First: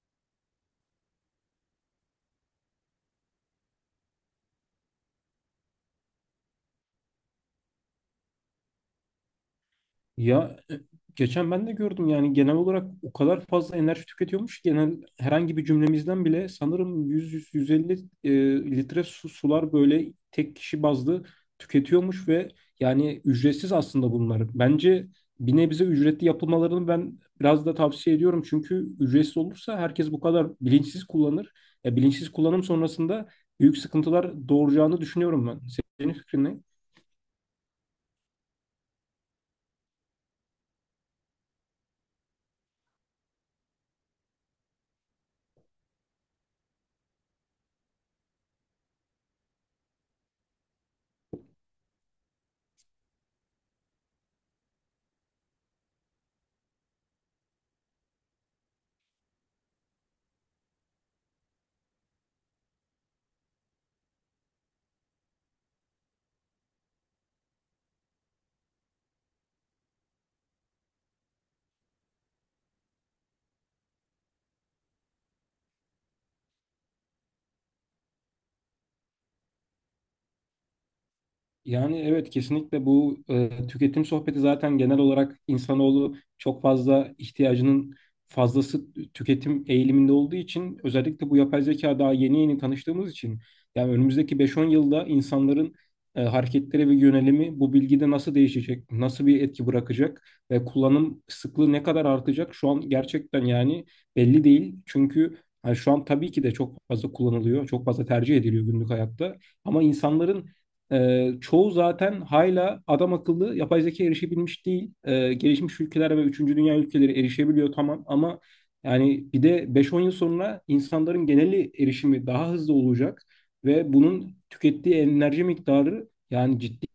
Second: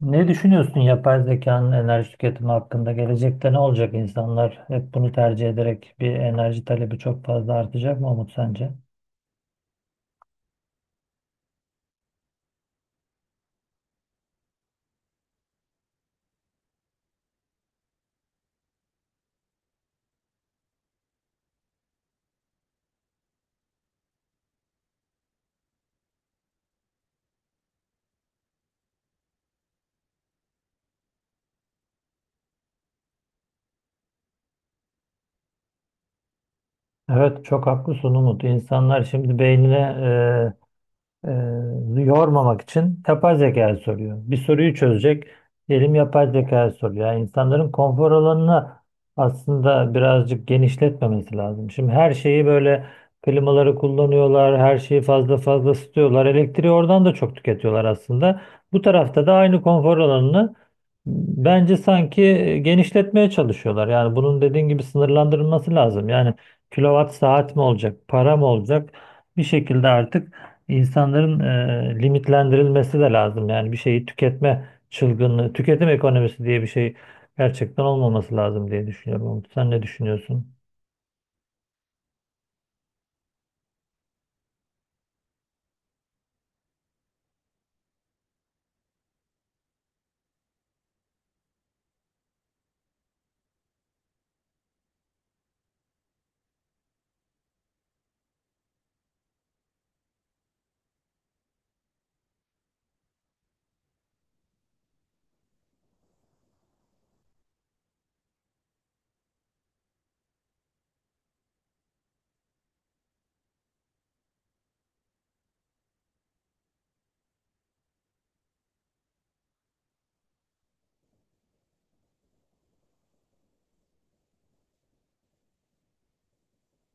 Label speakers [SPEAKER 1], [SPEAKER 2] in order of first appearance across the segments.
[SPEAKER 1] Ne düşünüyorsun yapay zekanın enerji tüketimi hakkında? Gelecekte ne olacak insanlar? Hep bunu tercih ederek bir enerji talebi çok fazla artacak mı Umut sence?
[SPEAKER 2] Ya e, Geçen ben de gördüm, yani genel olarak o kadar fazla enerji tüketiyormuş ki genel herhangi bir cümlemizden bile sanırım 100-150 litre su, sular böyle tek kişi bazlı tüketiyormuş, ve yani ücretsiz aslında bunlar. Bence bir nebze ücretli yapılmalarını ben biraz da tavsiye ediyorum, çünkü ücretsiz olursa herkes bu kadar bilinçsiz kullanır. Bilinçsiz kullanım sonrasında büyük sıkıntılar doğuracağını düşünüyorum ben. Senin fikrin ne?
[SPEAKER 1] Evet çok haklısın Umut. İnsanlar şimdi beynine yormamak için yapay zekaya soruyor. Bir soruyu çözecek. Diyelim yapay zekaya soruyor. Yani insanların konfor alanını aslında birazcık genişletmemesi lazım. Şimdi her şeyi böyle klimaları kullanıyorlar, her şeyi fazla fazla ısıtıyorlar. Elektriği oradan da çok tüketiyorlar aslında. Bu tarafta da aynı konfor alanını bence sanki genişletmeye çalışıyorlar. Yani bunun dediğin gibi sınırlandırılması lazım. Yani kilowatt saat mi olacak, para mı olacak? Bir şekilde artık İnsanların e, limitlendirilmesi de lazım. Yani bir şeyi tüketme çılgınlığı, tüketim ekonomisi diye bir şey gerçekten olmaması lazım diye düşünüyorum. Umut, sen ne düşünüyorsun?
[SPEAKER 2] Yani evet, kesinlikle bu tüketim sohbeti, zaten genel olarak insanoğlu çok fazla ihtiyacının fazlası tüketim eğiliminde olduğu için, özellikle bu yapay zeka daha yeni yeni tanıştığımız için yani önümüzdeki 5-10 yılda insanların hareketleri ve yönelimi bu bilgide nasıl değişecek, nasıl bir etki bırakacak ve kullanım sıklığı ne kadar artacak şu an gerçekten yani belli değil. Çünkü hani şu an tabii ki de çok fazla kullanılıyor, çok fazla tercih ediliyor günlük hayatta, ama insanların çoğu zaten hala adam akıllı yapay zeka erişebilmiş değil. Gelişmiş ülkeler ve üçüncü dünya ülkeleri erişebiliyor, tamam, ama yani bir de beş on yıl sonra insanların geneli erişimi daha hızlı olacak ve bunun tükettiği enerji miktarı yani ciddi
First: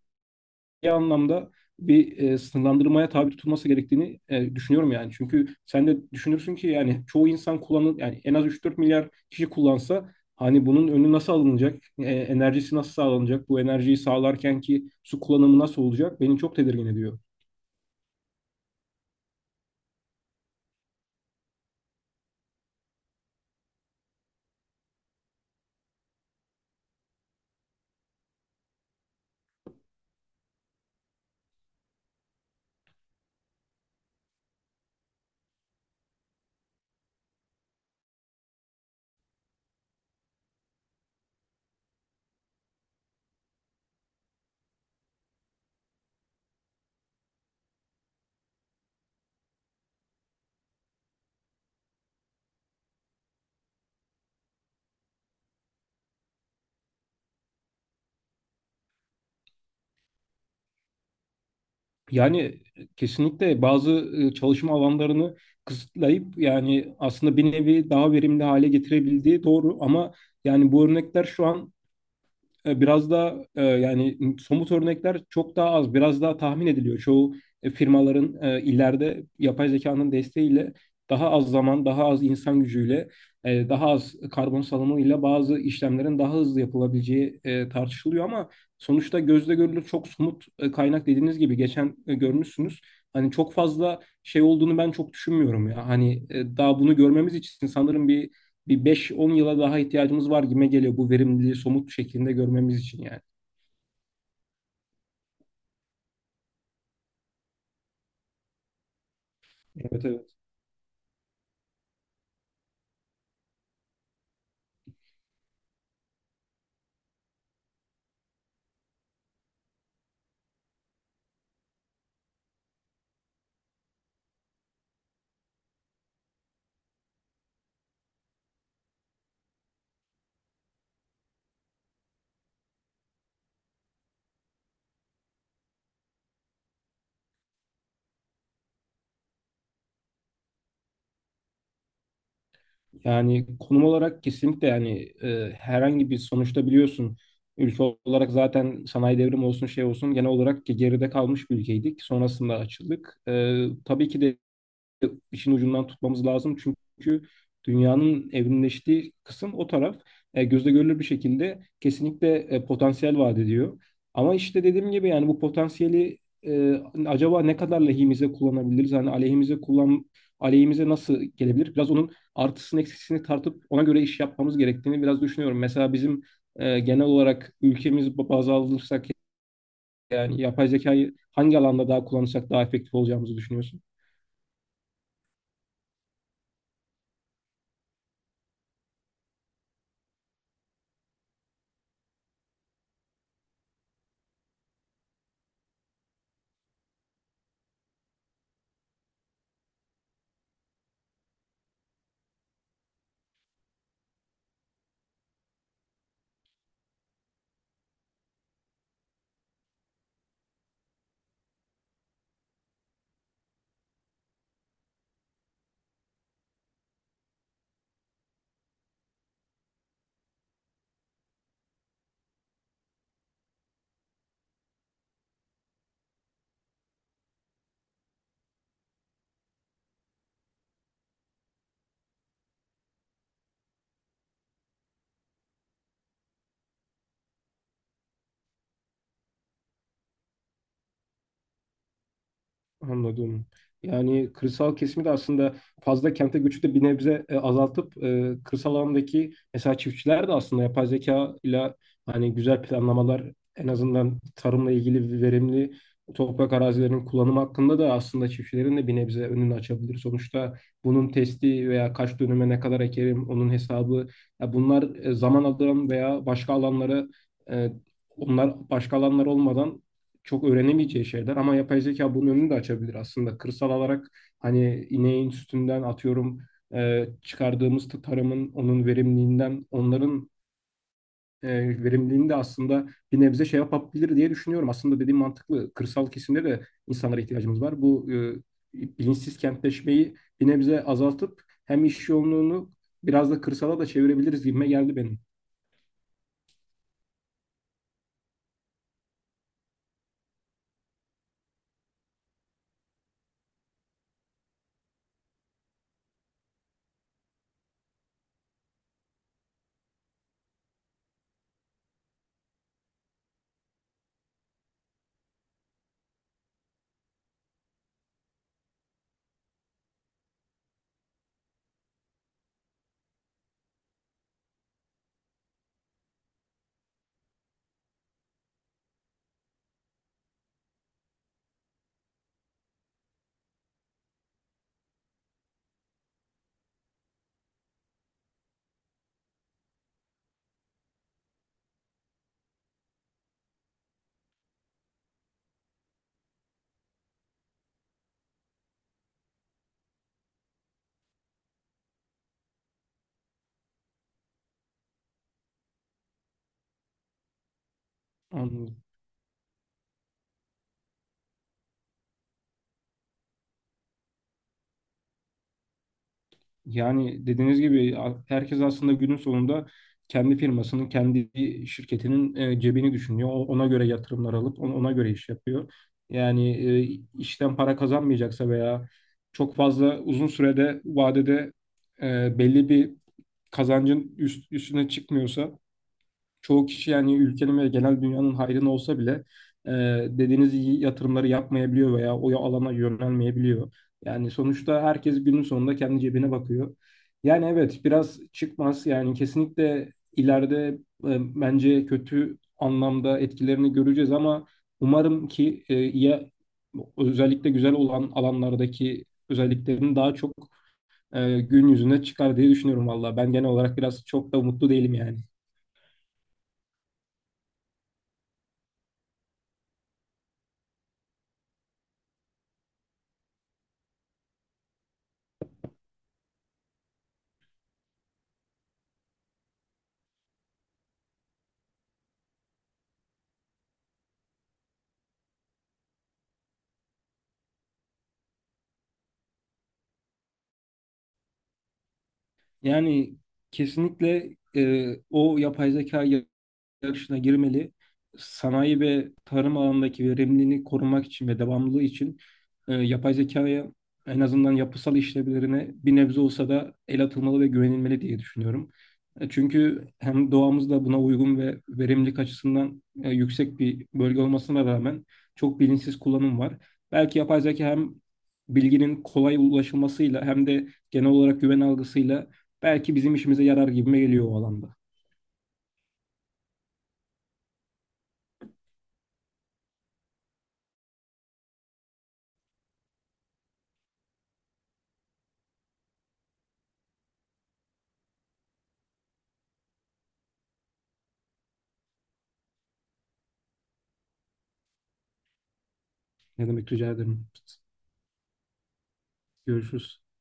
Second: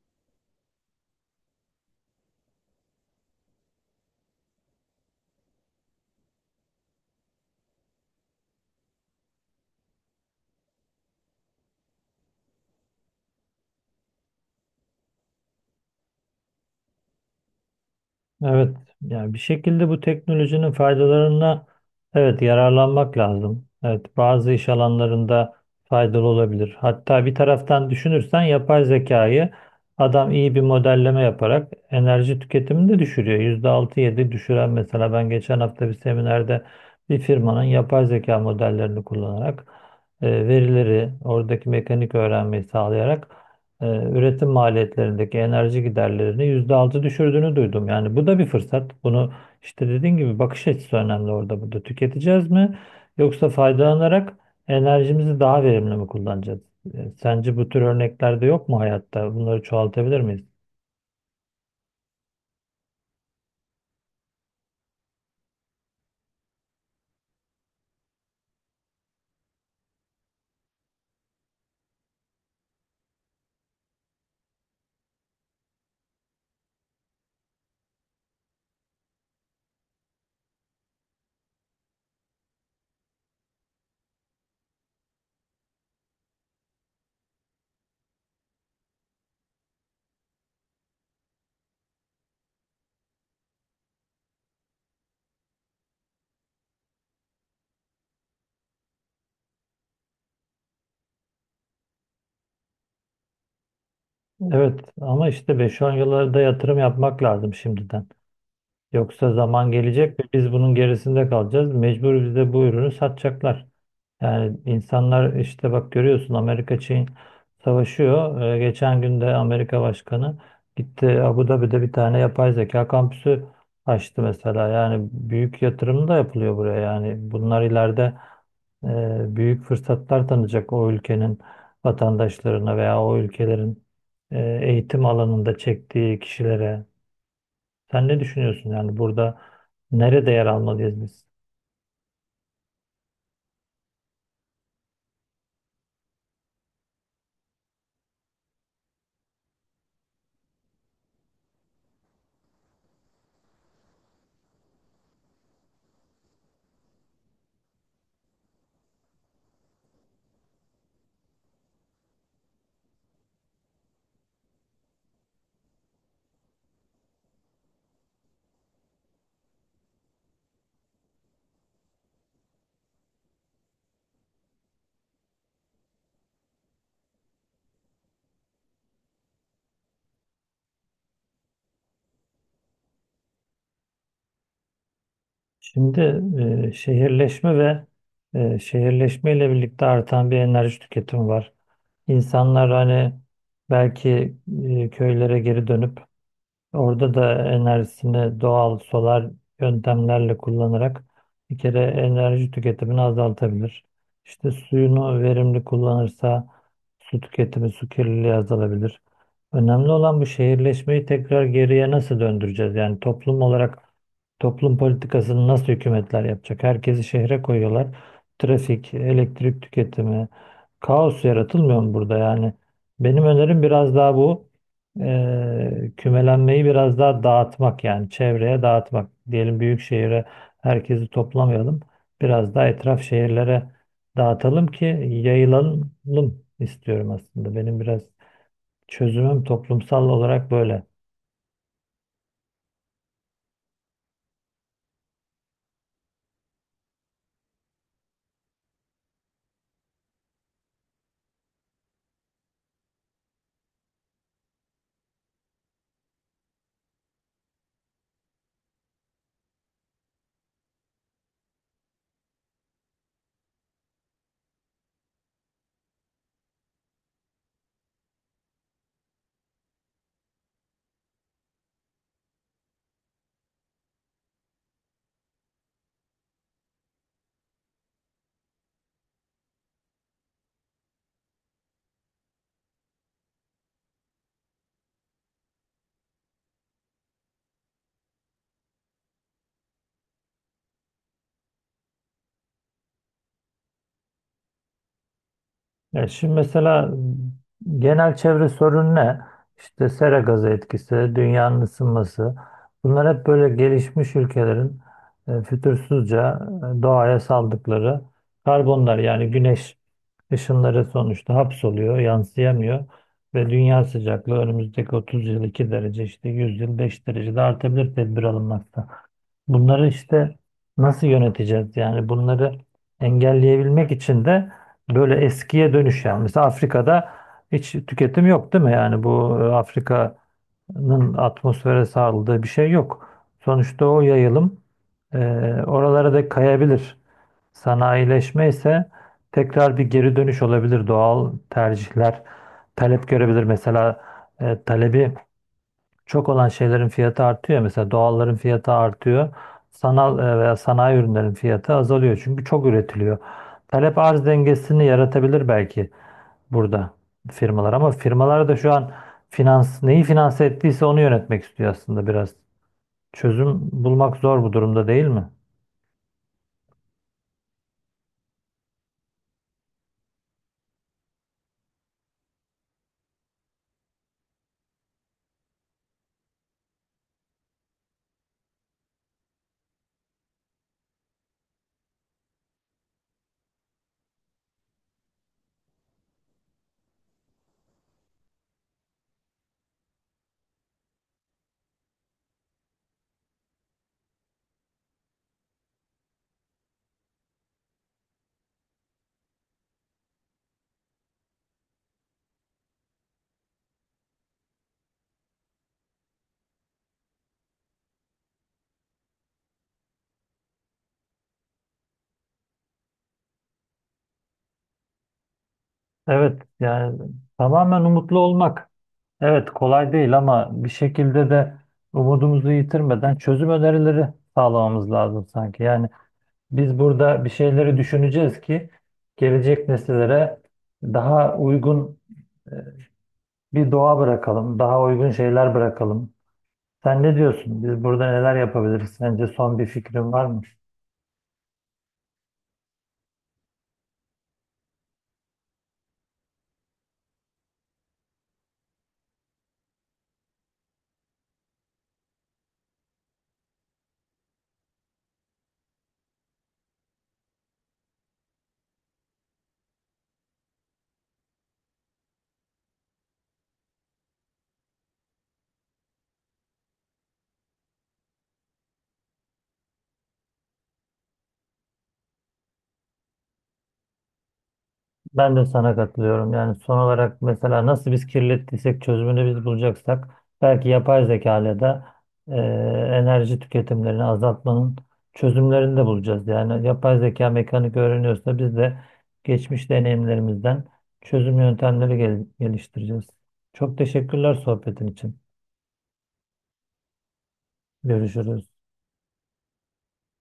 [SPEAKER 2] anlamda bir sınırlandırmaya tabi tutulması gerektiğini düşünüyorum yani. Çünkü sen de düşünürsün ki yani çoğu insan kullanın, yani en az üç dört milyar kişi kullansa, hani bunun önü nasıl alınacak? E, enerjisi nasıl sağlanacak? Bu enerjiyi sağlarken ki su kullanımı nasıl olacak? Beni çok tedirgin ediyor.
[SPEAKER 1] Evet, yani bir şekilde bu teknolojinin faydalarına evet yararlanmak lazım. Evet, bazı iş alanlarında faydalı olabilir. Hatta bir taraftan düşünürsen yapay zekayı adam iyi bir modelleme yaparak enerji tüketimini de düşürüyor. %6-7 düşüren mesela ben geçen hafta bir seminerde bir firmanın yapay zeka modellerini kullanarak verileri oradaki mekanik öğrenmeyi sağlayarak üretim maliyetlerindeki enerji giderlerini %6 düşürdüğünü duydum. Yani bu da bir fırsat. Bunu işte dediğin gibi bakış açısı önemli orada burada. Tüketeceğiz mi yoksa faydalanarak enerjimizi daha verimli mi kullanacağız? Sence bu tür örnekler de yok mu hayatta? Bunları çoğaltabilir miyiz?
[SPEAKER 2] Yani kesinlikle bazı çalışma alanlarını kısıtlayıp yani aslında bir nevi daha verimli hale getirebildiği doğru, ama yani bu örnekler şu an biraz da yani somut örnekler çok daha az, biraz daha tahmin ediliyor. Çoğu firmaların ileride yapay zekanın desteğiyle daha az zaman, daha az insan gücüyle, daha az karbon salımıyla bazı işlemlerin daha hızlı yapılabileceği tartışılıyor, ama sonuçta gözle görülür çok somut kaynak, dediğiniz gibi geçen görmüşsünüz. Hani çok fazla şey olduğunu ben çok düşünmüyorum ya. Hani daha bunu görmemiz için sanırım bir 5-10 yıla daha ihtiyacımız var gibi geliyor, bu verimliliği somut şeklinde görmemiz için yani.
[SPEAKER 1] Evet ama işte beş 10 yıllarda yatırım yapmak lazım şimdiden. Yoksa zaman
[SPEAKER 2] Evet,
[SPEAKER 1] gelecek ve
[SPEAKER 2] evet.
[SPEAKER 1] biz bunun gerisinde kalacağız. Mecbur bize bu ürünü satacaklar. Yani insanlar işte bak görüyorsun Amerika Çin savaşıyor. Geçen gün de Amerika Başkanı gitti Abu Dhabi'de bir tane yapay zeka kampüsü açtı mesela. Yani büyük yatırım da yapılıyor buraya. Yani bunlar ileride büyük fırsatlar tanıyacak o ülkenin vatandaşlarına veya o ülkelerin eğitim alanında çektiği kişilere. Sen ne düşünüyorsun? Yani burada nerede yer almalıyız biz?
[SPEAKER 2] Yani konum olarak kesinlikle yani herhangi bir, sonuçta biliyorsun, ülke olarak zaten sanayi devrimi olsun şey olsun genel olarak geride kalmış bir ülkeydik. Sonrasında açıldık. Tabii ki de işin ucundan tutmamız lazım. Çünkü dünyanın evrimleştiği kısım o taraf. E, gözle görülür bir şekilde kesinlikle potansiyel vaat ediyor. Ama işte dediğim gibi yani bu potansiyeli e, acaba ne kadar lehimize kullanabiliriz? Hani aleyhimize nasıl gelebilir? Biraz onun artısını eksisini tartıp ona göre iş yapmamız gerektiğini biraz düşünüyorum. Mesela bizim genel olarak ülkemiz baz alırsak yani yapay zekayı hangi alanda daha kullanırsak daha efektif olacağımızı düşünüyorsun?
[SPEAKER 1] Şimdi şehirleşme ve şehirleşmeyle birlikte artan bir enerji tüketimi var. İnsanlar hani belki köylere geri dönüp orada da enerjisini doğal solar yöntemlerle kullanarak bir kere enerji tüketimini azaltabilir. İşte suyunu verimli kullanırsa su tüketimi, su kirliliği azalabilir. Önemli olan bu şehirleşmeyi tekrar geriye nasıl döndüreceğiz? Yani toplum olarak toplum politikasını nasıl hükümetler yapacak? Herkesi şehre koyuyorlar. Trafik, elektrik tüketimi, kaos yaratılmıyor mu burada? Yani benim önerim biraz daha bu. Kümelenmeyi biraz daha dağıtmak yani çevreye dağıtmak. Diyelim büyük şehire herkesi toplamayalım. Biraz daha etraf şehirlere dağıtalım ki yayılalım istiyorum aslında. Benim biraz çözümüm toplumsal olarak böyle.
[SPEAKER 2] Anladım. Yani kırsal kesimi de aslında, fazla kente göçü de bir nebze azaltıp, kırsal alandaki mesela çiftçiler de aslında yapay zeka ile hani güzel planlamalar, en azından tarımla ilgili verimli toprak arazilerinin kullanımı hakkında da aslında çiftçilerin de bir nebze önünü açabilir. Sonuçta bunun testi veya kaç dönüme ne kadar ekerim onun hesabı, ya bunlar zaman alan veya başka alanlara e, onlar başka alanlar olmadan çok öğrenemeyeceği şeyler, ama yapay zeka bunun önünü de açabilir aslında. Kırsal olarak hani ineğin sütünden atıyorum çıkardığımız tarımın, onun verimliliğinden, onların e, verimliliğini de aslında bir nebze şey yapabilir diye düşünüyorum. Aslında dediğim mantıklı. Kırsal kesimde de insanlara ihtiyacımız var. Bu bilinçsiz kentleşmeyi bir nebze azaltıp hem iş yoğunluğunu biraz da kırsala da çevirebiliriz gibime geldi benim.
[SPEAKER 1] Ya şimdi mesela genel çevre sorunu ne? İşte sera gazı etkisi, dünyanın ısınması. Bunlar hep böyle gelişmiş ülkelerin fütursuzca doğaya saldıkları karbonlar yani güneş Işınları sonuçta hapsoluyor, yansıyamıyor ve dünya sıcaklığı önümüzdeki 30 yıl 2 derece işte 100 yıl 5 derece de artabilir, tedbir alınmakta. Bunları işte nasıl yöneteceğiz? Yani bunları engelleyebilmek için de böyle eskiye dönüş yani. Mesela Afrika'da hiç tüketim yok değil mi? Yani bu Afrika nın atmosfere sağladığı bir şey yok. Sonuçta o yayılım e, oralara da kayabilir. Sanayileşme ise tekrar bir geri dönüş olabilir. Doğal tercihler talep görebilir. Mesela talebi çok olan şeylerin fiyatı artıyor. Mesela doğalların fiyatı artıyor. Sanal veya sanayi ürünlerin fiyatı azalıyor. Çünkü çok üretiliyor. Talep arz dengesini yaratabilir belki burada firmalar ama firmalar da şu
[SPEAKER 2] Anladım.
[SPEAKER 1] an finans neyi finanse ettiyse onu yönetmek istiyor aslında biraz. Çözüm bulmak zor bu durumda değil mi?
[SPEAKER 2] Yani dediğiniz gibi herkes aslında günün sonunda kendi firmasının, kendi şirketinin cebini düşünüyor. Ona göre yatırımlar alıp ona göre iş yapıyor. Yani işten para kazanmayacaksa veya çok fazla uzun sürede vadede belli bir kazancın üstüne çıkmıyorsa, çoğu kişi yani ülkenin ve genel dünyanın hayrına olsa bile e, dediğiniz iyi yatırımları yapmayabiliyor veya o alana yönelmeyebiliyor. Yani sonuçta herkes günün sonunda kendi cebine bakıyor. Yani evet, biraz çıkmaz, yani kesinlikle ileride bence kötü anlamda etkilerini göreceğiz, ama umarım ki ya özellikle güzel olan alanlardaki özelliklerini daha çok gün yüzüne çıkar diye düşünüyorum valla. Ben genel olarak biraz çok da umutlu değilim yani.
[SPEAKER 1] Evet yani tamamen umutlu olmak. Evet kolay değil ama bir şekilde de umudumuzu yitirmeden çözüm önerileri sağlamamız lazım sanki. Yani biz burada bir şeyleri düşüneceğiz ki gelecek nesillere daha uygun e, bir doğa bırakalım, daha uygun şeyler bırakalım. Sen ne diyorsun? Biz burada neler yapabiliriz? Sence son bir fikrin var mı?
[SPEAKER 2] Yani kesinlikle o yapay zeka yaşına girmeli. Sanayi ve tarım alanındaki verimliliğini korumak için ve devamlılığı için yapay zekaya en azından yapısal işlevlerine bir nebze olsa da el atılmalı ve güvenilmeli diye düşünüyorum. Çünkü hem doğamız da buna uygun ve verimlilik açısından yüksek bir bölge olmasına rağmen çok bilinçsiz kullanım var. Belki yapay zeka hem bilginin kolay ulaşılmasıyla hem de genel olarak güven algısıyla belki bizim işimize yarar gibime geliyor o alanda.
[SPEAKER 1] Ben de sana katılıyorum. Yani son olarak mesela nasıl biz kirlettiysek çözümünü biz bulacaksak belki yapay zeka ile de e, enerji tüketimlerini azaltmanın çözümlerini de bulacağız. Yani yapay zeka mekanik öğreniyorsa biz de geçmiş deneyimlerimizden çözüm yöntemleri geliştireceğiz. Çok teşekkürler sohbetin için.
[SPEAKER 2] Ne demek, rica ederim.
[SPEAKER 1] Görüşürüz.
[SPEAKER 2] Görüşürüz.